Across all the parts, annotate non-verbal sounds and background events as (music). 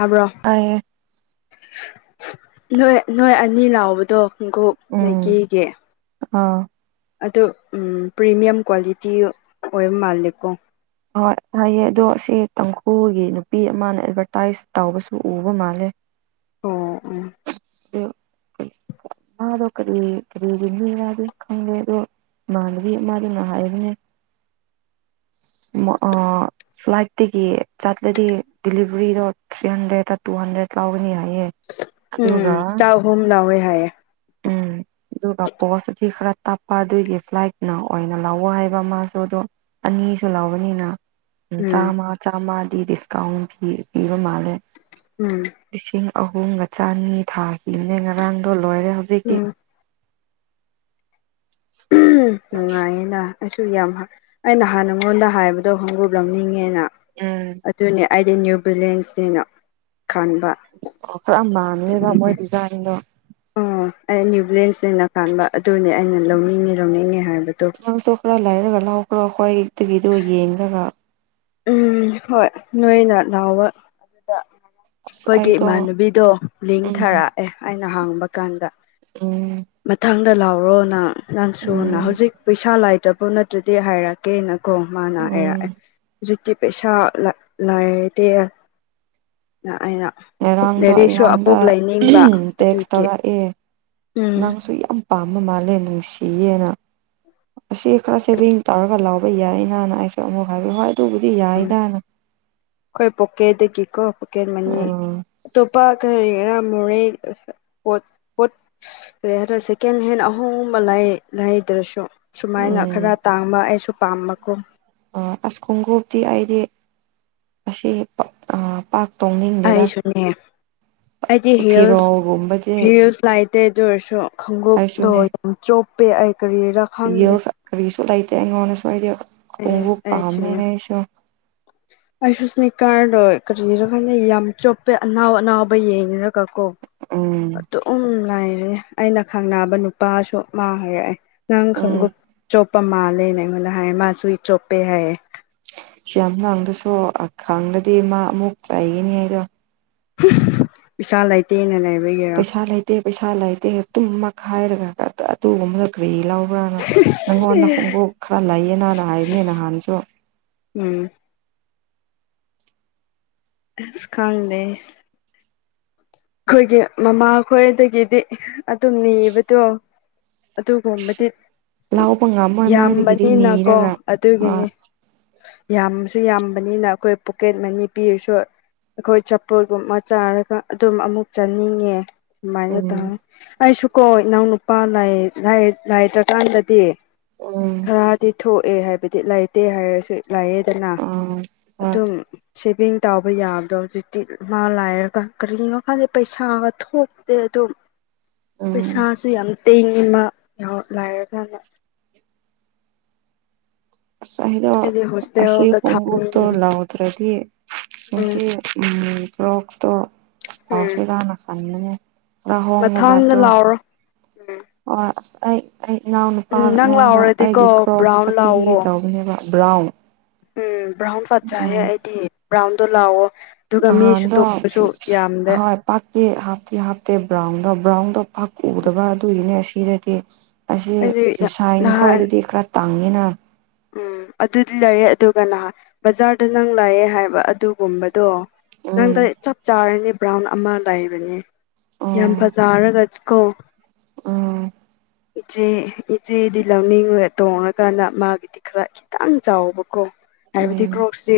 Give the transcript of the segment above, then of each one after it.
ꯍꯥꯏꯕ꯭ꯔꯣ ꯇꯥꯢꯌꯦ ꯅꯣꯏ ꯅꯣꯏ ꯑꯅꯤ ꯂꯥꯎꯕꯗꯣ ꯈꯣꯡꯀꯨꯞ ꯎꯝ ꯅꯥꯢꯀꯤꯒꯤ ꯑꯥ ꯑꯗ ꯄ꯭ꯔꯤꯃꯤꯌꯝ ꯀ꯭ꯋꯥꯂꯤꯇꯤ ꯑꯣꯏꯕ ꯃꯥꯜꯂꯦꯀꯣ ꯍꯣꯏ ꯍꯥꯏꯌꯦ ꯑꯗꯣ ꯁꯤ ꯇꯥꯡꯈꯨꯜꯒꯤ ꯅꯨꯄꯤ ꯑꯃꯅ ꯑꯦꯗꯚꯔꯇꯥꯏꯁ ꯇꯧꯕꯁꯨ ꯎꯕ ꯃꯥꯜꯂꯦ ꯑꯣ ꯎꯝ ꯑꯥ (unintelligible) ꯃꯥꯗꯣ ꯀꯔꯤ ꯀꯔꯤꯅꯤ ꯔ ꯑꯗꯨ ꯈꯪꯗꯣ ꯏꯃꯥꯅꯕꯤ ꯑꯃꯥꯗꯨꯅ ꯍꯥꯏꯕꯅꯦ ꯃꯣ ꯑꯥ ꯐ꯭ꯂꯥꯏꯗꯇꯒꯤ ꯆꯠꯂꯗꯤ ꯗꯗꯤꯂꯤꯚꯔꯤꯗꯣ ꯊ꯭ꯔꯤ ꯍꯟꯗ꯭ꯔꯦꯗ ꯇꯨ ꯍꯟꯗ꯭ꯔꯦꯠ ꯂꯥꯎꯒꯅꯤ ꯍꯥꯏꯌꯦ ꯑꯗꯨꯒ ꯎꯝ ꯆꯥꯍꯨꯝ ꯂꯎꯋꯦ ꯍꯥꯏꯌꯦ ꯑꯗꯨꯒꯥ ꯄꯣꯁꯇꯗꯤ ꯈꯔ ꯇꯥꯄ ꯑꯗꯨꯏꯒꯤ ꯐ꯭ꯂꯥꯏꯠꯅ ꯑꯣꯏꯅ ꯂꯥꯛꯑꯣ ꯍꯥꯏꯕ ꯃꯥꯁꯨ ꯑꯗꯣ ꯑꯅꯤꯁꯨ ꯂꯧꯕꯅꯤꯅ ꯎꯝ ꯆꯥꯝꯃ ꯆꯥꯝꯃꯗꯤ ꯗꯤꯁꯀꯥꯎꯟ ꯄꯤꯕ ꯃꯥꯜꯂꯦ ꯎꯝ ꯂꯤꯁꯤꯡ ꯑꯍꯨꯝꯒ ꯆꯅꯤ ꯊꯥꯈꯤꯕꯅꯦ ꯉꯔꯥꯡꯗꯣ ꯂꯣꯏꯔꯦ ꯍꯧꯖꯤꯛꯇꯤ ꯎꯝ ꯅꯨꯡꯉꯥꯏꯌꯦꯅ ꯑꯩꯁꯨ ꯌꯥꯝ ꯑꯩꯅ ꯍꯥꯟꯅꯉꯣꯟꯗ ꯍꯥꯏꯕꯗꯣ ꯈꯣꯉꯨꯞ ꯂꯧꯅꯤꯡꯉꯦꯅ ꯎꯝ ꯑꯗꯨꯅꯦ ꯑꯩꯗꯤ ꯅ꯭ꯌꯨ ꯕꯤꯂꯦꯟꯁꯅꯤꯅ ꯈꯟꯕ ꯑꯣꯈꯔꯥ ꯃꯥꯟꯅꯩꯕ ꯃꯣꯏ ꯗꯤꯖꯥꯏꯟꯗꯣ ꯑꯣ ꯑꯩ ꯅ꯭ꯌꯨ ꯕ꯭ꯂꯦꯟꯁꯅꯦꯅ ꯈꯟꯕ ꯑꯗꯨꯅꯦ ꯑꯩꯅ ꯂꯧꯅꯤꯡꯉꯤ ꯂꯧꯅꯤꯡꯉꯦ ꯍꯥꯏꯕꯗꯣ ꯑꯥꯡꯁꯨ ꯈꯔ ꯂꯩꯥꯏꯔꯒ ꯂꯥꯎꯈ꯭ꯔꯣ ꯑꯈꯣꯏꯗꯨꯒꯤꯗꯨ ꯌꯦꯡꯂꯒ ꯎꯝ ꯍꯣꯏ ꯅꯣꯏꯅ ꯅꯥꯎꯕ ꯑꯗꯨꯗ ꯑꯁ ꯑꯩꯈꯣꯏꯒꯤ ꯑꯩꯗꯣ ꯏꯃꯥꯟꯅꯕꯤꯗꯣ ꯂꯤꯡ ꯎꯝ ꯊꯥꯔꯛꯑꯦ ꯑꯩꯅ ꯍꯥꯡꯕ ꯀꯥꯟꯗ ꯎꯝ ꯃꯊꯥꯡꯗ ꯂꯥꯛꯔꯣ ꯅꯪ ꯅꯪꯁꯨꯅ ꯎꯝ ꯍꯧꯖꯤꯛ ꯄꯩꯁꯥ ꯂꯥꯏꯇꯕ ꯅꯠꯇ꯭ꯔꯗꯤ ꯍꯥꯏꯔꯛ ꯀꯦꯅꯀꯣ ꯃꯥꯅ ꯎꯝ ꯍꯥꯢꯔꯛꯑꯦ ꯍꯧꯖꯤꯛꯇꯤ ꯄꯩꯁꯥ ꯂꯩꯇꯦꯅ ꯑꯩꯅ ꯉꯔꯥꯡꯗꯣ ꯂꯥꯏꯔꯤꯛꯁꯨ ꯑꯩꯉꯣꯟꯗ ꯑꯃꯨꯛ ꯂꯩꯅꯤꯡꯕ ꯇꯦꯛꯁ ꯑꯗꯨꯒꯤ ꯇꯧꯔꯛꯑꯦ ꯎꯝ ꯅꯪꯁꯨ ꯌꯥꯝ ꯄꯥꯝꯕ ꯃꯥꯜꯂꯦ ꯅꯨꯡꯁꯤꯌꯦꯅ ꯑꯁꯤ ꯈꯔ ꯁꯦꯚꯦꯡ ꯇꯧꯔꯒ ꯂꯥꯎꯕ ꯌꯥꯏꯅꯅ ꯑꯩꯁꯦ ꯑꯃꯨꯛ ꯍꯥꯏꯕꯤꯌꯨ ꯍꯣꯏ ꯑꯗꯨꯕꯨꯗꯤ ꯎꯝ ꯌꯥꯏꯗꯅ ꯑꯩꯈꯣꯏ ꯄꯀꯦꯗꯒꯤꯀꯣ ꯄꯀꯦꯠ ꯃꯅꯤ ꯎꯝ ꯑꯇꯣꯞꯄ ꯀꯔꯤ ꯒꯤꯔ ꯃꯣꯔꯦ ꯄꯣꯠ ꯀꯔꯤ ꯍꯥꯏꯗꯔ ꯁꯦꯀꯦꯟ ꯍꯦꯟ ꯑꯍꯣꯡꯕ ꯂꯩꯗ꯭ꯔꯁꯨ꯫ ꯁꯨꯃꯥꯏꯅ ꯎꯝ ꯈꯔ ꯇꯥꯡꯕ ꯑꯩꯁꯨ ꯄꯥꯝꯕꯀꯣ꯫ ꯑꯁ ꯈꯣꯡꯒꯞꯇꯤ ꯑꯩꯗꯤ ꯑꯁꯤꯥꯛ ꯑ ꯄꯛ꯫ ꯑꯩꯁꯨꯅꯦ ꯑꯩꯗꯤ ꯍꯤꯜꯁ ꯐꯤꯔꯣꯜꯒꯨꯝꯕꯗꯤ ꯍꯤꯜꯁ꯫ ꯂꯥꯏꯇꯦ ꯑꯗꯨ ꯑꯣꯏꯔꯁꯨ ꯈꯣꯡꯎꯞꯗꯣ ꯑꯩꯁꯨꯅꯦ ꯌꯥꯝ ꯆꯣꯞꯄꯦ ꯑꯩ ꯀꯔꯤꯔ꯫ ꯀꯔꯤꯁꯨ ꯂꯩꯇꯦ ꯑꯩꯉꯣꯟꯗꯁꯨ ꯍꯥꯏꯗꯤ ꯑꯦ ꯈꯣꯡꯕꯨꯨ ꯄꯥꯝꯃꯦ ꯑꯩꯁꯨ꯫ ꯑꯩꯏꯁꯨ ꯏꯁꯅꯤ ꯀꯥꯔꯗꯣ ꯀꯔꯤꯔ ꯈꯥꯟꯗ ꯌꯥꯝ ꯆꯣꯞꯄꯦ ꯑꯅꯥꯎ ꯑꯅꯥꯎꯕ ꯌꯦꯡꯉꯔꯒ ꯀꯣ꯫ ꯎꯝ ꯑꯗꯨꯝ ꯂꯥꯏꯔꯦ ꯑꯩꯅ ꯈꯪꯅꯕ ꯅꯨꯄꯥꯁꯨ ꯃꯥ ꯍꯥꯏꯔꯛꯑꯦ꯫ ꯅꯪ ꯎꯝ ꯈꯪꯎꯞ ꯆꯣꯞꯄ ꯃꯥꯜꯂꯦꯅꯦ ꯑꯩꯉꯣꯟꯗ ꯍꯥꯏ ꯃꯥ ꯁꯨ ꯑꯩ ꯆꯣꯞꯄꯦ ꯍꯥꯏꯌꯦ꯫ ꯁꯤ ꯌꯥꯝ ꯂꯥꯡꯗꯁꯨ ꯑꯈꯥꯡꯗꯗꯤ ꯃꯥ ꯑꯃꯨꯛ ꯆꯥꯏꯒꯤꯅꯤ ꯍꯥꯏꯗꯣ꯫ ꯄꯩꯥ ꯂꯩꯇꯦꯅ ꯂꯩꯕꯒꯤꯔꯣ꯫ ꯑꯩ ꯄꯩꯁꯥ ꯂꯩꯇꯦ ꯇꯨꯝꯃꯛꯈꯥꯏꯔꯒ ꯑꯗꯨꯒꯨꯝꯕ ꯗꯣ ꯭ꯀꯔꯤ ꯂꯥꯎ꯫ ꯃꯥꯅ ꯅꯪꯉꯣꯟꯗ ꯈꯣꯡꯎꯞ ꯈꯔ ꯂꯩꯌꯦꯅ ꯍꯥꯟꯅ ꯍꯥꯏꯕꯅꯤ ꯅꯍꯥꯟꯁꯨ꯫ ꯎꯝ꯫ ꯑꯁ ꯀꯥꯟꯗꯦꯁ꯫ ꯑꯩꯈꯣꯏꯒꯤ ꯃꯃꯥ ꯈꯣꯏꯗꯒꯤꯗꯤ ꯑꯗꯨꯝ ꯅꯕꯗꯣ꯫ ꯑꯗꯨꯒꯨꯝꯕꯗꯤ ꯂꯧꯕ ꯉꯝꯃꯣꯏ ꯃꯣꯏꯗꯒꯤꯗꯤ ꯌꯥꯝꯕꯅꯤꯅꯀꯣ ꯅꯤꯔꯒ ꯍꯣꯏ ꯑꯗꯨꯒꯤꯅꯤ꯫ ꯌꯥꯝꯁꯨ ꯌꯥꯝꯕꯅꯤꯅ ꯑꯩꯈꯣꯏ ꯄꯣꯀꯦꯠ ꯃꯅꯤ ꯄꯤꯔꯁꯨ꯫ ꯑꯩꯈꯣꯏ ꯆꯄꯨꯨꯔꯒꯨꯝꯕ ꯆꯥꯔꯒ ꯑꯗꯨꯝ ꯑꯃꯨꯛ ꯆꯥꯅꯤꯡꯉꯦ ꯁꯨꯃꯥꯏꯅ ꯎꯝ ꯇꯧ꯫ ꯑꯩꯁꯨꯀꯣ ꯏꯅꯥꯎ ꯅꯨꯨꯄꯥ ꯂꯩꯥꯏ ꯂꯩꯇ꯭ꯔꯀꯥꯟꯗꯗꯤ꯫ ꯑꯣꯝ꯫ ꯈꯔꯗꯤ ꯊꯣꯛꯑꯦ ꯍꯥꯏꯕꯗꯤ ꯂꯩꯥꯏꯇꯦ ꯍꯥꯏꯔꯁꯨ꯫ ꯂꯩꯌꯦꯗꯅ ꯎꯝ ꯍꯣꯏ ꯑꯗꯨ ꯁꯦꯕꯤꯡ꯫ ꯇꯥꯎꯕ ꯌꯥꯕꯗꯣ ꯍꯧꯖꯤꯛꯇꯤ ꯃꯥ ꯂꯥꯏꯔꯒ꯫ ꯀꯔꯤꯒꯤꯅꯣ ꯀꯥꯟꯗ ꯄꯩꯁꯥꯒ ꯊꯣꯛꯇꯦ ꯑꯗꯣ ꯎꯝ ꯄꯩꯁꯥꯁꯨ ꯌꯥꯝ꯫ (unintelligible) ꯏꯃ ꯂꯥꯏꯔꯀꯥꯟꯗ꯫ ꯑꯩꯗꯣ ꯑꯩꯗꯤ ꯑꯁꯤ ꯍꯣꯁꯇꯦꯜꯗ ꯈꯣꯡꯎꯞꯇꯨ ꯊꯝꯅꯤꯡꯉꯤ ꯂꯥꯎꯗ꯭ꯔꯗꯤ ꯎꯝ ꯉꯁꯤ꯫ ꯎꯝ ꯀ꯭ꯔꯣꯁꯇꯣ ꯎꯝ ꯁꯥꯎꯁꯤꯔꯅꯥ ꯈꯥꯟꯕꯅꯦ꯫ ꯑꯍꯣꯡ ꯃꯥ ꯃꯊꯪꯗ ꯇꯣ꯫ ꯂꯥꯎꯔꯣ ꯎꯝ ꯑꯣ ꯑꯁ ꯑꯩ ꯑꯩ ꯏꯅꯥꯎ ꯅꯨꯄꯥ ꯎꯝ ꯅꯪ ꯑꯩꯉꯣꯟꯗ ꯑꯩꯒꯤ ꯂꯥꯎꯔꯗꯤꯀꯣ ꯀ꯭ꯔꯣꯛꯁꯇ ꯕ꯭ꯔꯥꯎꯟ ꯄꯤꯒꯦ ꯂꯥꯎꯋꯣ ꯇꯧꯕꯅꯦꯕ꯫ ꯕ꯭ꯔꯥꯎꯟ꯫ ꯎꯝ ꯕ꯭ꯔꯥꯎꯟ ꯐꯠ ꯆꯍꯦ ꯎꯝ ꯑꯩꯗꯤ ꯕ꯭ꯔꯥꯎꯟꯗꯣ ꯂꯥꯛꯑꯣ꯫ ꯑꯗꯨꯒ ꯃꯤꯁꯨ ꯇꯣꯡꯕꯁꯨ ꯌꯥꯝꯗꯦ꯫ ꯄꯥꯛꯇꯦ ꯍꯥꯞꯇꯦ ꯍꯥꯞꯇꯦ ꯕ꯭ꯔꯥꯎꯟꯗꯣ ꯕ꯭ꯔꯥꯎꯟꯗꯣ ꯄꯥꯛꯎꯗꯕ ꯑꯗꯨꯒꯤꯅꯦ ꯑꯁꯤꯗꯗꯤ꯫ ꯑꯁꯤ ꯑꯩꯗꯤ ꯌꯨꯁꯥꯏꯟ ꯅꯍꯥꯟ ꯈ꯭ꯋꯥꯏꯗꯗꯤ ꯈꯔ ꯇꯥꯡꯉꯤꯅ꯫ ꯎꯝ ꯑꯗꯨꯗꯤ ꯂꯩꯌꯦ ꯑꯗꯨꯒ ꯅꯍꯥꯟ ꯕꯖꯥꯔꯗ ꯅꯪ ꯂꯥꯛꯑꯦ ꯍꯥꯏꯕ ꯑꯗꯨꯒꯨꯝꯕꯗꯣ꯫ ꯎꯝ ꯅꯪꯗ ꯆꯞ ꯆꯥꯔꯅꯦ ꯕ꯭ꯔꯥꯎꯟ ꯑꯃ ꯂꯩꯕꯅꯦ ꯌꯥꯝ ꯎꯝ ꯐꯖꯔꯒ꯫ ꯀꯣ꯫ ꯎꯝ꯫ ꯏꯆꯦ ꯏꯆꯦꯗꯤ ꯂꯧꯅꯤꯡꯉ ꯇꯣꯡꯉꯀꯥꯟꯗ ꯃꯥꯒꯤꯗꯤ ꯈꯔ ꯈꯤꯇꯪ ꯆꯥꯎꯕꯀꯣ꯫ ꯍꯥꯏꯕꯗꯤ ꯎꯝ ꯀ꯭ꯔꯣꯛꯁꯤ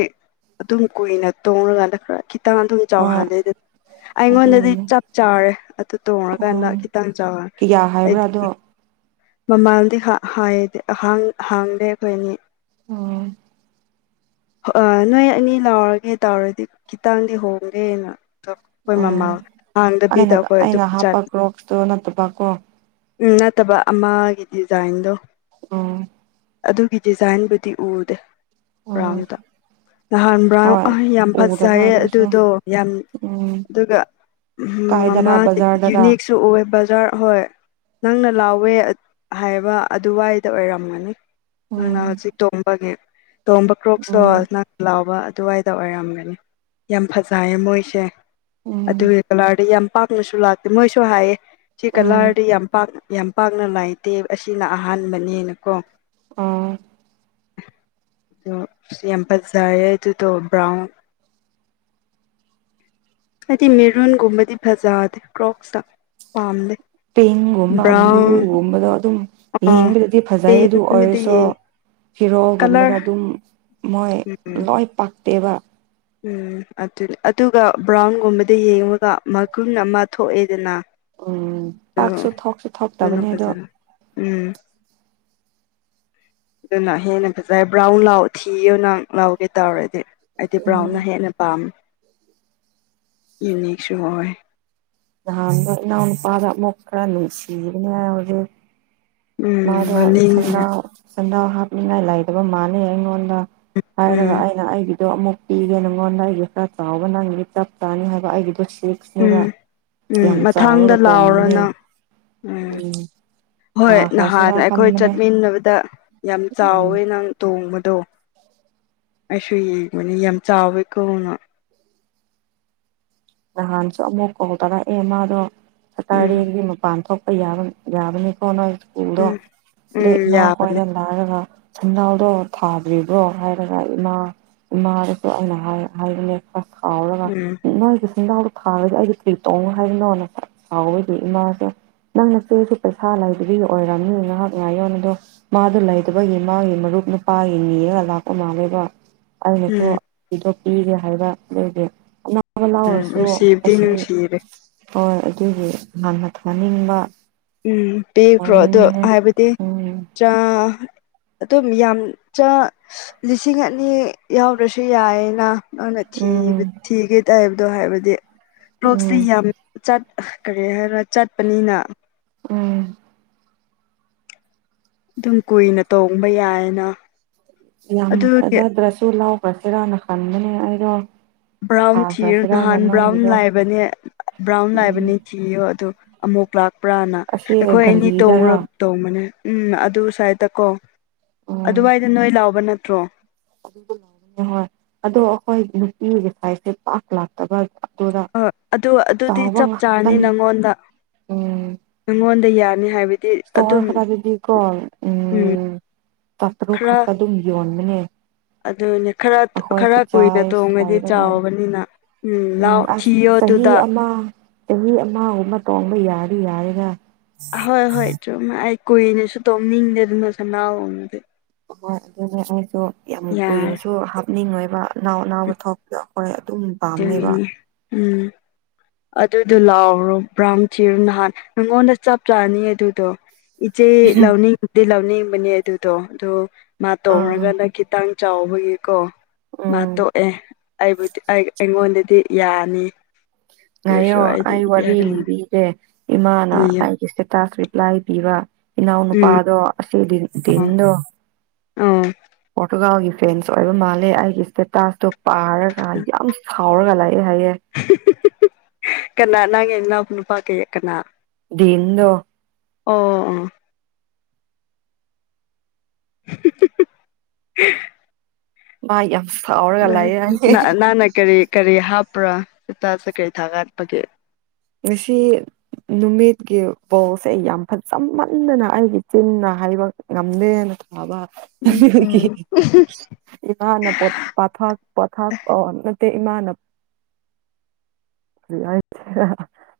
ꯑꯗꯨꯝ ꯀꯨꯏꯅ ꯇꯣꯡꯉꯀꯥꯟꯗ ꯈꯔ ꯈꯤꯇꯪ ꯑꯗꯨꯝ꯫ ꯍꯣꯏ ꯆꯧꯍꯂꯦꯗ꯫ ꯑꯩꯉꯣꯟꯗꯗꯤ ꯑꯗꯨꯒꯤꯅꯦ ꯆꯞ ꯆꯥꯔꯦ ꯑꯗꯨ ꯇꯣꯡꯉꯀꯥꯟꯗ ꯎꯝ ꯈꯤꯇꯪ ꯆꯥꯎꯔ ꯀꯤꯌꯥ ꯍꯥꯏꯕ꯭ꯔꯥ ꯍꯥꯏꯗꯤ꯫ ꯑꯗꯣ ꯃꯃꯥꯜꯗꯤ ꯍꯥꯏ ꯍꯥꯡꯗꯦ ꯑꯩꯈꯣꯏꯅꯤ꯫ ꯑꯣꯝ꯫ ꯑ ꯅꯣꯏ ꯑꯅꯤ ꯂꯥꯎꯔꯒꯦ ꯇꯧꯔꯗꯤ ꯈꯤꯇꯪꯗꯤ ꯍꯣꯡꯒꯦꯅ꯫ ꯑꯩꯈꯣꯏ ꯎꯝ ꯃꯃꯥ ꯍꯥꯡꯗꯕꯤꯗ ꯑꯩꯅ ꯑꯩꯈꯣꯏ ꯑꯗꯨꯝ ꯑꯩꯅ ꯍꯥꯞꯄ ꯆꯥꯠ꯫ ꯀ꯭ꯔꯣꯛꯁꯇꯣ ꯅꯠꯇꯕꯀꯣ ꯎꯝ ꯅꯠꯇꯕ ꯑꯃꯒꯤ ꯗꯤꯖꯥꯏꯟꯗꯣ꯫ ꯎꯝ꯫ ꯑꯗꯨꯒꯤ ꯗꯤꯖꯥꯏꯟꯕꯨꯗꯤ ꯎꯗꯦ꯫ ꯎꯝ ꯕ꯭ꯔꯥꯎꯟꯗ ꯅꯍꯥꯟ ꯕ꯭ꯔꯥꯎꯟ ꯍꯣꯏ ꯑ ꯌꯥꯝ ꯎꯗꯕ ꯐꯖꯩꯌꯦ ꯑꯗꯨꯁꯨ ꯑꯗꯨꯗꯣ ꯌꯥꯝ ꯎꯝ ꯑꯗꯨꯒ ꯀꯥꯏꯗꯔꯥ ꯃꯃꯥ ꯕꯖꯥꯔꯗꯔꯥ ꯌꯨꯅꯤꯛꯁꯨ ꯑꯣꯏ ꯕꯖꯥꯔ ꯍꯣꯏ ꯅꯪꯅ ꯂꯥꯎꯋꯦ ꯍꯥꯏꯕ ꯑꯗꯨꯋꯥꯏꯗ ꯑꯣꯏꯔꯝꯃꯅꯤ ꯎꯝ ꯅꯪꯅ ꯍꯧꯖꯤꯛ ꯇꯣꯡꯕꯒꯤ ꯇꯣꯝꯕ ꯀ꯭ꯔꯣꯛꯇꯣ ꯎꯝ ꯅꯪ ꯂꯥꯎꯕ ꯑꯗꯨꯋꯥꯏꯗ ꯑꯣꯏꯔꯝꯒꯅꯤ ꯌꯥꯝ ꯐꯖꯩꯌꯦ ꯃꯣꯏꯁꯦ ꯎꯝ ꯑꯗꯨꯒꯤ ꯀꯂꯔꯗꯤ ꯌꯥꯝ ꯄꯥꯛꯅꯁꯨ ꯂꯥꯛꯇꯦ ꯃꯣꯏꯁꯨ ꯍꯥꯏꯌꯦ ꯁꯤ ꯎꯝ ꯀꯂꯔꯗꯤ ꯌꯥꯝ ꯄꯥꯛ ꯌꯥꯝ ꯄꯥꯛꯅ ꯂꯥꯏꯇꯦ ꯑꯁꯤꯅ ꯑꯍꯥꯟꯕꯅꯦꯅꯀꯣ ꯑꯣ ꯑꯗꯨ ꯌꯥꯝ ꯄꯠꯖꯔꯦ ꯑꯗꯨꯗꯣ ꯕ꯭ꯔꯥꯎꯟ ꯑꯩꯗꯤ ꯃꯦꯔꯨꯟꯒꯨꯝꯕꯗꯤ ꯐꯖꯗꯦ ꯀ꯭ꯔꯣꯛꯁꯇ ꯄꯥꯝꯗꯦ ꯄꯤꯡꯒꯨꯝꯕ ꯕ꯭ꯔꯥꯎꯟ ꯕ꯭ꯂꯨꯒꯨꯝꯕꯗꯣ ꯑꯗꯨꯝ ꯑꯥ ꯌꯦꯡꯕꯗꯗꯤ ꯐꯖꯩ ꯑꯗꯨ ꯄꯤꯡꯕꯨꯗꯤ ꯑꯣꯏꯔꯁꯨ ꯌꯦꯡ ꯐꯤꯔꯣꯜꯒꯨꯝꯕꯗ ꯀꯂꯔ ꯑꯗꯨꯝ ꯃꯣꯏ ꯎꯝ ꯂꯣꯏ ꯄꯛꯇꯦꯕ ꯎꯝ ꯑꯗꯨꯅꯤ ꯑꯗꯨꯒ ꯕ꯭ꯔꯥꯎꯟꯒꯨꯝꯕꯗ ꯌꯦꯡꯉꯒ ꯃꯒꯨꯟ ꯑꯃ ꯊꯣꯛꯑꯦꯗꯅ ꯎꯝ ꯑꯗꯨ ꯄꯥꯛꯁꯨ ꯊꯣꯛꯁꯨ ꯑꯗꯨꯅ ꯊꯣꯛꯇꯕꯅꯦ ꯑꯗꯣ ꯐꯖꯅ ꯎꯝ ꯑꯗꯨꯅ ꯍꯦꯟꯅ ꯐꯖꯩ ꯕ꯭ꯔꯥꯎꯟ ꯂꯥꯎ ꯊꯤꯌꯣ ꯅꯪ ꯂꯥꯎꯒꯦ ꯇꯧꯔꯗꯤ ꯇꯤ ꯎꯝ ꯕ꯭ꯔꯥꯎꯟꯅ ꯍꯦꯟꯅ ꯄꯥꯝ ꯌꯨꯅꯤꯛꯁꯨ ꯑꯣꯏ ꯅꯍꯥꯟꯗꯣ ꯏꯅꯥꯎ ꯅꯨꯄꯥꯗ ꯑꯃꯨꯛ ꯈꯔ ꯅꯨꯡꯁꯤꯕꯅꯦ (unintelligible) ꯎꯝ ꯃꯥꯗꯣ ꯃꯅꯤꯡꯅ ꯁꯟꯗꯥꯎ ꯁꯟꯗꯥꯎ ꯍꯥꯞꯅꯤꯡꯉꯥꯏ ꯂꯩꯇꯕ ꯃꯥꯥꯟꯂꯦ ꯑꯩꯉꯣꯟꯗ ꯍꯥꯏꯔꯒ ꯎꯝ ꯑꯩ ꯑꯩꯅ ꯑꯩꯒꯤꯗꯣ ꯑꯃꯨꯛ ꯄꯤꯒꯦ ꯅꯉꯣꯟꯗ ꯑꯩꯒꯤ ꯈꯔ ꯆꯥꯎꯕ ꯅꯪꯒꯤꯗꯤ ꯆꯞ ꯆꯥꯅꯤ ꯍꯥꯏꯕ ꯑꯩꯒꯤꯗꯣ ꯁꯤ ꯎꯝ ꯎꯝ ꯃꯊꯪꯗ ꯂꯥꯎꯔꯣ ꯇꯣꯡꯕꯅꯦ ꯅꯪ ꯎꯝ ꯍꯣꯏ ꯅꯍꯥꯟ ꯊꯥꯈ꯭ꯔꯁꯤꯔꯥ ꯑꯩꯈꯣꯏ ꯈꯟꯕꯅꯦ ꯆꯠꯃꯤꯟꯅꯕꯗ ꯌꯥꯝ ꯎꯝ ꯆꯥꯎꯋꯦ ꯅꯪ ꯇꯣꯡꯕꯗꯣ ꯑꯩꯁꯨ ꯌꯦꯡꯕꯅꯤ ꯌꯥꯝ ꯆꯥꯎꯋꯦꯀꯣꯅ ꯅꯍꯥꯟꯁꯨ ꯑꯃꯨꯛ ꯀꯣꯜ ꯇꯧꯔꯛꯑꯦ ꯃꯥꯗꯣ ꯎꯝ ꯁꯇꯥꯔꯗꯦꯒꯤ ꯃꯄꯥꯟ ꯊꯣꯛꯄ ꯌꯥꯔꯣꯏ ꯌꯥꯕꯅꯤꯀꯣ ꯅꯣꯏ ꯁ꯭ꯀꯨꯜꯗꯣ ꯎꯝ ꯎꯝ ꯂꯤꯛ ꯃꯥ ꯍꯣꯏ ꯌꯥꯕꯅꯤ ꯂꯥꯔꯒ (unintelligible) ꯊꯥꯗ꯭ꯔꯤꯕ꯭ꯔꯣ ꯍꯥꯏꯔꯒ ꯏꯃꯥ ꯏꯃꯥꯗꯁꯨ ꯑꯩꯅ ꯍꯥꯏ ꯍꯥꯏꯕꯅꯦ ꯈꯔ ꯈꯥꯎꯔꯒ ꯎꯝ (unintelligible) ꯍꯣꯡꯅꯥꯎꯗꯣ ꯊꯥꯔꯒ ꯑꯩꯕꯨ ꯀꯔꯤ ꯇꯣꯡꯉꯣ ꯍꯥꯏꯕꯅꯣꯅ (unintelligible) ꯏꯃꯥꯥꯁꯦ ꯅꯪꯅꯆꯦꯁꯨ ꯄꯩꯁꯥ ꯂꯩꯇꯕꯒꯤ ꯑꯣꯏꯔꯝꯅꯤ ꯉꯥꯏꯍꯥꯛ ꯉꯥꯏꯌꯣꯟ ꯑꯗꯣ ꯃꯥꯗꯨ ꯂꯩꯇꯕꯒꯤ ꯃꯥꯒꯤ ꯃꯔꯨꯞ ꯅꯨꯄꯥꯒꯤ ꯅꯤꯔꯒ ꯂꯥꯛꯄ ꯃꯥꯜꯂꯦꯕ ꯑꯩꯁꯨ ꯎꯝ ꯍꯦꯛꯇ ꯄꯤꯒꯦ ꯍꯥꯏꯕ ꯂꯩꯒꯦ ꯑꯅꯥꯕ ꯎꯝ ꯂꯥꯎꯔꯁꯨ ꯑꯣ ꯅꯨꯡꯁꯤꯕꯗꯤ ꯑꯁꯤ ꯅꯨꯡꯁꯤꯔꯦ ꯍꯣꯏ ꯑꯗꯨꯒꯤ ꯌꯥꯝꯅ ꯊꯥꯅꯤꯡꯕ ꯎꯝ ꯄꯤꯈ꯭ꯔꯣ ꯑꯗꯨ ꯇꯧꯅꯤꯡꯕꯅꯦ ꯍꯥꯏꯕꯗꯤ ꯎꯝ ꯆꯥ ꯑꯗꯨꯝ ꯌꯥꯝ ꯆꯥ ꯂꯤꯁꯤꯡ ꯑꯅꯤ ꯌꯥꯎꯗ꯭ꯔꯁꯨ ꯌꯥꯏꯅ ꯅꯪꯅ ꯎꯝ ꯊꯤꯕ ꯊꯤꯒꯦ ꯇꯥꯏꯕꯗꯣ ꯍꯥꯏꯕꯗꯤ ꯀꯔꯣꯛꯁꯇꯤ ꯎꯝ ꯌꯥꯝ ꯆꯠ ꯀꯔꯤ ꯍꯥꯏꯔ ꯆꯠꯄꯅꯤꯅ ꯎꯝ ꯑꯗꯨꯝ ꯀꯨꯏꯅ ꯇꯣꯡꯕ ꯌꯥꯏꯅ ꯌꯥꯝ ꯐꯖꯗ꯭ꯔꯁꯨ ꯂꯥꯎꯈ꯭ꯔꯁꯤꯔꯅ ꯈꯟꯕꯅꯦ ꯑꯩꯗꯣ ꯕ꯭ꯔꯥꯎꯟ ꯊꯤꯌꯨ ꯊꯥꯈ꯭ꯔꯁꯤꯔꯥꯅ ꯅꯍꯥꯟ ꯕ꯭ꯔꯥꯎꯟ ꯃꯥꯒꯤꯗꯣ ꯂꯥꯏꯕꯅꯤ ꯕ꯭ꯔꯥꯎꯟ ꯎꯝ ꯂꯥꯏꯕꯅꯦ ꯊꯤꯌꯣ ꯑꯗꯨ ꯑꯃꯨꯛ ꯂꯥꯛꯄ꯭ꯔꯥꯅ ꯑꯁꯤ ꯑꯩꯈꯣꯏ ꯑꯅꯤ ꯇꯣꯡꯔ ꯒꯂꯤꯗꯔꯥ ꯇꯣꯡꯕꯅꯦ ꯎꯝ ꯑꯗꯨ ꯁ꯭ꯋꯥꯏꯗ ꯀꯣ ꯑꯗꯨꯋꯥꯏꯗ ꯅꯣꯏ ꯂꯥꯎꯕ ꯅꯠꯇ꯭ꯔꯣ ꯑꯗꯨ ꯍꯣꯏ ꯑꯗꯣ ꯑꯩꯈꯣꯏ ꯅꯨꯄꯤꯒꯤ ꯁꯥꯏꯁꯦ ꯄꯥꯛ ꯂꯥꯛꯇꯕ ꯑꯗꯨꯗ ꯑ ꯑꯗꯨ ꯑꯗꯨꯗꯤ ꯆꯥꯎꯕ ꯆꯞ ꯆꯥꯔꯅꯤ ꯉꯥꯛꯇꯅꯦ ꯅꯪꯉꯣꯟꯗ ꯎꯝ ꯅꯪꯉꯣꯟꯗ ꯌꯥꯅꯤ ꯍꯥꯏꯕ ꯏꯁꯇꯣꯔ ꯈꯔꯒꯗꯤꯀꯣ ꯎꯝ ꯇꯥꯇꯔꯨꯛ ꯈꯔ ꯈꯛꯇ ꯑꯗꯨꯝ ꯌꯣꯟꯕꯅꯦ ꯑꯗꯨꯅꯦ ꯈꯔ ꯈꯔ ꯑꯩꯈꯣꯏꯁꯨ ꯀꯨꯏꯅ ꯆꯥꯏ ꯇꯣꯡꯉꯗꯤ ꯂꯩꯔꯒ ꯆꯥꯎꯕꯅꯤꯅ ꯎꯝ ꯂꯥꯎ ꯊꯤꯌꯣ ꯑꯗꯨꯗ ꯆꯍꯤ ꯑꯃ ꯆꯍꯤ ꯑꯃꯒꯨꯝꯕ ꯇꯣꯡꯕ ꯌꯥꯔꯗꯤ ꯌꯥꯔꯦꯅ ꯍꯣꯏ ꯍꯣꯏ ꯆꯨꯝꯃꯦ ꯑꯩ ꯀꯨꯏꯅꯁꯨ ꯇꯧꯅꯤꯡꯗꯦ ꯑꯗꯨꯅ ꯁꯅꯥꯎꯗꯤ ꯑꯣꯏ ꯑꯗꯨꯅꯦ ꯑꯩꯁꯨ ꯌꯥꯝ ꯌꯥꯔꯦ ꯀꯨꯏꯅꯁꯨ (unintelligible) ꯅꯤꯡ ꯑꯣꯏꯕ ꯑꯅꯥꯎ ꯑꯅꯥꯎꯕ ꯊꯔꯛꯄꯗ ꯑꯩꯈꯣꯔꯦ ꯑꯗꯨꯝ ꯀꯔꯤ ꯄꯥꯝꯅꯦꯕ ꯎꯝ ꯑꯗꯨꯗꯣ ꯂꯥꯎꯑꯣꯔꯣ ꯕ꯭ꯔꯥꯎꯟ ꯆꯤꯔꯣ ꯅꯍꯥꯟ ꯅꯉꯣꯟꯗ ꯆꯞ ꯆꯥꯅꯤ ꯑꯗꯨꯗꯣ ꯏꯆꯦ ꯂꯧꯅꯤꯡꯗꯤ ꯂꯧꯅꯤꯡꯕꯅꯦ ꯑꯗꯨꯗꯣ ꯑꯗꯨꯗꯣ ꯃꯥ ꯑꯥ ꯇꯣꯡꯔꯒꯅ ꯈꯤꯇꯪ ꯆꯥꯎꯕꯒꯤꯀꯣ ꯃꯥ ꯎꯝ ꯇꯣꯛꯑꯦ ꯑꯩꯕꯨꯗꯤ ꯑꯩꯉꯣꯟꯗꯗꯤ ꯌꯥꯅꯤ꯫ ꯑꯗꯨ ꯑꯣꯏꯔꯁꯨ ꯉꯥꯏꯌꯣ ꯑꯩꯗꯤ ꯑꯥ ꯌꯥꯔꯦ ꯋꯥꯔꯤꯔꯂꯕꯦꯒꯦ ꯏꯃꯥꯅ ꯂꯤꯌꯣ ꯑꯩ ꯇ ꯔꯤꯄ꯭ꯂꯥꯏ ꯄꯤꯕ ꯏꯅꯥꯎ ꯎꯝ ꯅꯨꯄꯥꯗꯣ ꯑꯁꯤ ꯇꯤꯟꯗꯣ ꯎꯝ ꯄꯣꯔꯇꯨꯒꯥꯎꯒꯤ ꯐꯦꯟꯁ ꯑꯣꯏꯕ ꯃꯥꯜꯂꯦ ꯑꯩꯒꯤ ꯏꯁꯇꯦꯇꯥꯁꯇꯣ ꯄꯥꯔꯛ ꯑ ꯌꯥꯝ ꯁꯥꯎꯔꯒꯂꯑꯌꯦ ꯍꯥꯏꯌꯦꯑꯦ꯫ ꯀꯅꯥ ꯅꯪꯒꯤ ꯏꯅꯥꯎ ꯅꯨꯄꯥ ꯀꯩ ꯀꯅꯥ ꯗꯃꯗꯣ ꯑꯣ ꯑꯣ (inaudible) ꯚꯏ ꯌꯥꯝ ꯁꯥꯑꯣ ꯅꯪꯅ ꯀꯔꯤ ꯀꯔꯤ ꯍꯥꯞꯄ꯭ꯔꯥ ꯍꯇꯥꯁꯦ ꯀꯔꯤ ꯊꯥꯒꯠꯄꯒꯦ꯫ ꯉꯁꯤ ꯅꯨꯃꯤꯠꯀꯤ ꯄꯥꯎꯁꯦ ꯌꯥꯝ ꯐ ꯆꯃꯟꯗꯅ ꯑꯩꯒꯤ ꯆꯤꯟꯅ ꯍꯥꯏꯕ ꯉꯗꯦꯅ ꯄꯥꯕ ꯎꯝ ꯎꯝ ꯏꯃꯥꯅ ꯄꯊꯥꯛ ꯄꯣꯊꯥ ꯅꯠꯇꯦ ꯏꯃꯥꯅ ꯁꯦ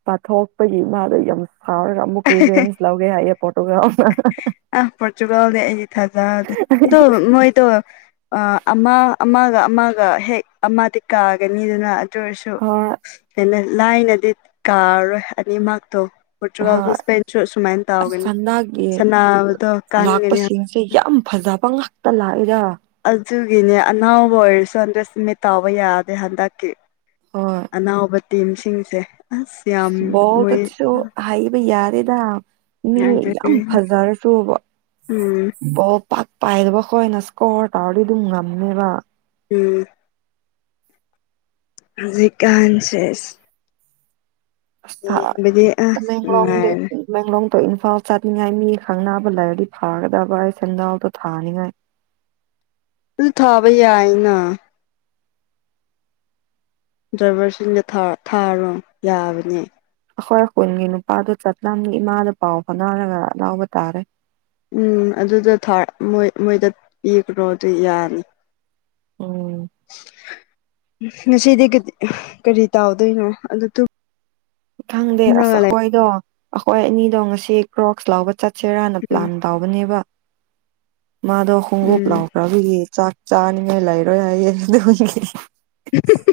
ꯄꯥꯊꯣꯛꯄꯒꯤ ꯃꯥꯗ ꯌꯥꯝ ꯁꯥꯎꯔ ꯑꯃꯨꯛꯔꯤꯕꯟꯁ ꯂꯒꯦ ꯍꯥꯏ ꯐꯣꯇꯣꯒ꯭ꯔꯥ ꯑꯗꯨ ꯃꯣꯏꯗꯨ ꯑꯃ ꯑꯃꯒ ꯑꯃꯒ ꯍꯦꯛ ꯑꯃꯗꯤ ꯀꯥꯒꯅꯤꯗꯨꯅ ꯇ ꯑꯣꯏꯔꯁꯨ ꯍꯣꯏ ꯍꯦꯟꯅ ꯂꯥꯏꯅꯗꯤ ꯀꯥꯔꯔꯣꯏ ꯑꯅꯤꯃꯛꯇꯣ ꯍꯣꯏ ꯄꯦꯟꯁꯨ ꯁꯨꯃꯥꯏꯅ ꯑꯁ ꯇꯥꯎꯒꯅꯤ ꯍꯟꯗꯛꯒꯤ ꯁꯅꯕꯗꯣ ꯀꯥꯟꯒꯅꯤ꯫ ꯁꯤ ꯌꯥꯝ ꯐꯖꯕ ꯉꯇ ꯂꯥꯛꯏꯔ ꯑꯗꯨꯒꯤꯅꯦ ꯑꯅꯥꯎꯕ ꯑꯣꯏꯔꯁꯨ ꯍꯟꯗ꯭ꯔꯁꯃꯦꯠ ꯇꯥꯎꯕ ꯌꯥꯗꯦ ꯍꯟꯗꯛꯀꯤ꯫ ꯍꯣꯏ ꯑꯅꯥꯎꯕ ꯇꯤꯝꯁꯤꯡꯁꯦ꯫ ꯑꯁ ꯌꯥꯝ ꯕꯣꯜ ꯃꯣꯏ ꯗꯁꯨ ꯍꯥꯏꯌꯦ ꯩ ꯌꯥꯔꯦꯗ꯫ ꯃꯤ ꯎꯝ ꯌꯥꯝ ꯎꯝ ꯐꯖꯔꯁꯨꯕꯣꯜ ꯄꯥꯛ ꯄꯥꯏꯗꯕꯈꯣꯏꯅ ꯏꯁꯀꯣꯔ ꯇꯧꯔꯗꯤ ꯑꯗꯨꯝ ꯉꯝꯅꯦꯕ꯫ ꯎꯝ ꯍꯧꯖꯤꯛ ꯀꯥꯟꯁꯦꯁ ꯑꯁ ꯊ ꯑꯁ ꯇꯥꯃꯦꯂꯣꯗꯤ ꯅꯨꯡꯉꯥꯏꯔꯦ ꯫ ꯃꯦꯡꯂꯣꯡꯗꯣ ꯏꯝꯐꯥꯜ ꯆꯠꯅꯤꯡꯉꯥꯏ ꯃꯤ ꯈꯪꯅꯕ ꯂꯥꯏꯔꯗꯤ ꯐꯥꯒꯗꯕ ꯑꯩ ꯁꯦꯡꯖꯜꯗꯣ ꯊꯥꯅꯤꯡꯉꯥꯏ꯫ ꯑꯗꯨ ꯊꯥꯕ ꯌꯥꯏꯅ꯫ ꯗ꯭ꯔꯥꯏꯚꯔꯁꯤꯡꯒ ꯊꯥꯔꯣ ꯌꯥꯕꯅꯦ꯫ ꯑꯩꯈꯣꯏ ꯑꯀꯨꯟꯒꯤ ꯅꯨꯄꯥꯗꯨꯣ ꯆꯠꯅꯝꯅꯤ ꯏꯃꯥꯗ ꯄꯥꯎ ꯐꯅꯥꯔꯒ ꯂꯥꯎꯕ ꯇꯥꯔꯦ꯫ ꯎꯝ ꯑꯗꯨꯗ ꯊ ꯃꯣꯏ ꯃꯣꯏꯗ ꯄꯤꯈ꯭ꯔꯣ ꯑꯗꯨ ꯌꯥꯅꯤ꯫ ꯎꯝ ꯉꯁꯤꯗꯤ ꯀꯔꯤ ꯇꯥꯎꯗꯣꯏꯅꯣ ꯑꯗꯨ ꯈꯪꯗꯦ ꯑꯁ ꯇꯨꯝꯔꯒ ꯂꯩ ꯑꯩꯈꯣꯏꯗꯣ ꯑꯩꯈꯣꯏ ꯑꯅꯤꯗꯣ ꯉꯁꯤ ꯀ꯭ꯔꯣꯛꯁ ꯂꯥꯎꯕ ꯆꯠꯁꯦꯔꯥꯅ ꯎꯝ ꯄ꯭ꯂꯥꯟ ꯇꯥꯎꯕꯅꯦꯕ ꯃꯥꯗꯣ ꯍꯣꯡꯒꯞ ꯎꯝ ꯂꯥꯛꯑꯣ ꯔꯕꯤ ꯆꯥꯛ ꯆꯥꯅꯤꯉ ꯂꯩꯔ ꯍꯥꯏꯌꯦ ꯑꯗꯨꯒꯤ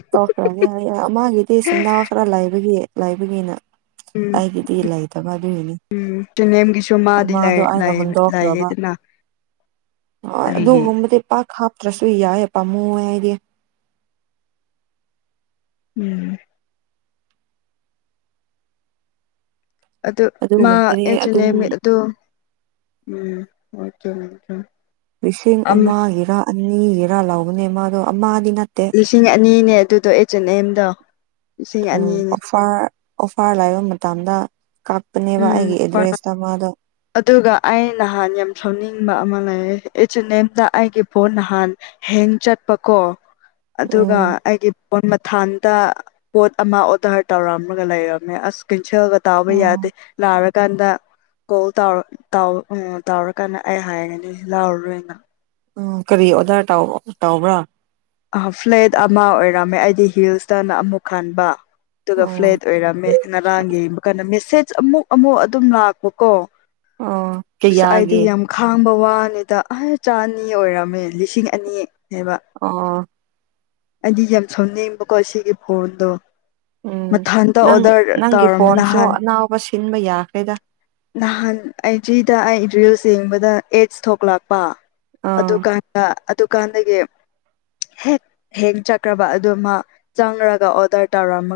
ꯇꯧꯈ꯭ꯔꯒꯦ ꯑꯃꯒꯤꯒꯤꯗꯤ ꯁꯦꯟꯗꯥꯕ ꯈꯔ ꯂꯥꯏꯕꯒꯤ ꯂꯥꯏꯕꯒꯤꯅ ꯀꯥꯏꯒꯤꯗꯤ ꯏꯂꯥꯏꯗ ꯃ ꯑꯗꯨꯅꯤ꯫ ꯆꯨꯅꯝꯒꯤꯁꯨ ꯃꯥꯗꯤ ꯍꯨꯟꯗꯣꯛꯈ꯭ꯔꯕ ꯂꯥꯏꯌꯦꯗꯅ꯫ ꯍꯣꯏ ꯑꯗꯨꯒꯨꯝꯕꯗꯤ ꯄꯥꯛ ꯍꯥꯞꯇ꯭ꯔꯁꯨ ꯌꯥꯏ ꯄꯥꯝꯃꯨ ꯑꯩꯗꯤ꯫ ꯎꯝ ꯑꯗꯨ ꯃꯥ ꯑꯗꯨꯒꯨꯝꯕꯗꯤ ꯑꯗꯨꯝ ꯑꯦꯅꯦꯃꯤ ꯑ ꯎꯝ ꯂꯤꯁꯤꯡ ꯑꯃ ꯍꯔꯥ ꯑꯅꯤ ꯍꯔꯥ ꯂꯧꯕꯅꯦ ꯃꯥꯗꯣ ꯑꯃꯗꯤꯗꯤ ꯅꯠꯇꯦ ꯂꯤꯁꯤꯡ ꯑꯅꯤꯅꯦ ꯑꯗꯨꯗꯣ ꯑꯩꯆ ꯑꯦꯟ ꯑꯦꯝꯗ ꯎꯝ ꯑꯣꯐꯔ ꯑꯣꯐꯥꯔ ꯂꯥꯏꯕ ꯃꯇꯝꯗ ꯀꯥꯞꯄꯅꯦꯕ ꯎꯝ ꯑꯩꯒꯤ ꯐꯔ ꯑꯦꯗ꯭ꯔꯦꯁꯇ ꯃꯥꯗꯣ ꯑꯗꯨꯒ ꯑꯩ ꯅꯍꯥꯟ ꯌꯥꯝ ꯁꯥꯎꯅꯤꯡꯕ ꯑꯃ ꯂꯩꯌꯦ ꯑꯦꯁ ꯅꯦꯝꯗ ꯑꯩꯒꯤ ꯄꯣꯠ ꯅꯍꯥꯟ ꯍꯦꯟ ꯆꯠꯄꯀꯣ ꯑꯗꯨꯒ ꯎꯝ ꯑꯩꯒꯤ ꯄꯣꯣꯟ ꯃꯊꯥꯟꯗ ꯄꯣꯠ ꯑꯃ ꯑꯣꯗꯔ ꯇꯧꯔꯝꯃꯒ ꯂꯩꯔꯝꯃꯦ ꯑꯁ ꯀꯟꯁꯑꯒ ꯇꯥꯕ ꯌꯥꯗꯦ ꯎꯝ ꯂꯥꯛꯔꯀꯥꯟꯗ ꯀꯣꯜ ꯎ ꯇꯧꯔꯀꯥꯟꯗ ꯑꯩ ꯍꯥꯏꯒꯅꯤ ꯂꯥꯎꯔꯔꯣꯏꯅ ꯎꯝ ꯀꯔꯤ ꯑꯣꯗꯔ ꯇꯧꯕ꯭ꯔꯥ ꯑ ꯐ꯭ꯂꯦꯠ ꯑꯃ ꯑꯣꯏꯔꯝꯃꯦ ꯑꯩꯗꯤ ꯍꯤꯜꯁꯇꯅ ꯑꯃꯨꯛ ꯈꯟꯕ ꯑꯗꯨꯒ ꯎꯝ ꯐ꯭ꯂꯦꯠ ꯑꯣꯏꯔꯝꯃꯦ ꯉꯔꯥꯡ ꯌꯦꯡꯕ ꯀꯥꯟꯗ ꯃꯦꯁꯦꯖ ꯑꯃꯨꯛ ꯑꯃꯨꯛ ꯑꯗꯨꯝ ꯂꯥꯛꯄꯀꯣ ꯑꯣ ꯥꯏꯗꯤ ꯀꯌꯥꯒꯤ ꯌꯥꯝ ꯈꯥꯡꯕ ꯋꯥꯅꯤꯗ ꯑ ꯆ ꯑꯅꯤ ꯑꯣꯏꯔꯝꯃꯦ ꯂꯤꯁꯤꯡ ꯑꯅꯤ ꯍꯥꯏꯕ ꯑꯣ ꯑꯩꯗꯤ ꯌꯥꯝ ꯁꯥꯎꯅꯤꯡꯕꯀꯣ ꯁꯤꯒꯤ ꯐꯣꯟꯗꯣ ꯎꯝ ꯃꯊꯟꯇ ꯅꯪ ꯑꯣꯗꯔ ꯅꯪꯒꯤ ꯇꯧꯔꯝꯃꯦ ꯐꯣꯟꯁꯨ ꯅꯍꯥꯟ ꯑꯅꯥꯎꯕ ꯁꯤꯟꯕ ꯌꯥꯈ꯭ꯔꯦꯗ ꯅꯍꯥꯟ ꯑꯩꯖꯤꯗ ꯑꯩ ꯗ꯭ꯔꯤꯜꯁ ꯌꯦꯡꯕꯗ ꯑꯦꯠꯁ ꯊꯣꯛꯂꯛꯄ ꯑꯗꯨ ꯑꯥ ꯀꯥꯟ ꯑꯗꯨ ꯀꯥꯟꯗꯗꯒꯤ ꯍꯦꯛ ꯍꯦꯛ ꯆꯠꯈ꯭ꯔꯕ ꯑꯗꯨꯃ ꯆꯪꯔꯒ ꯑꯣꯗꯔ ꯇꯧꯔꯝꯃꯒ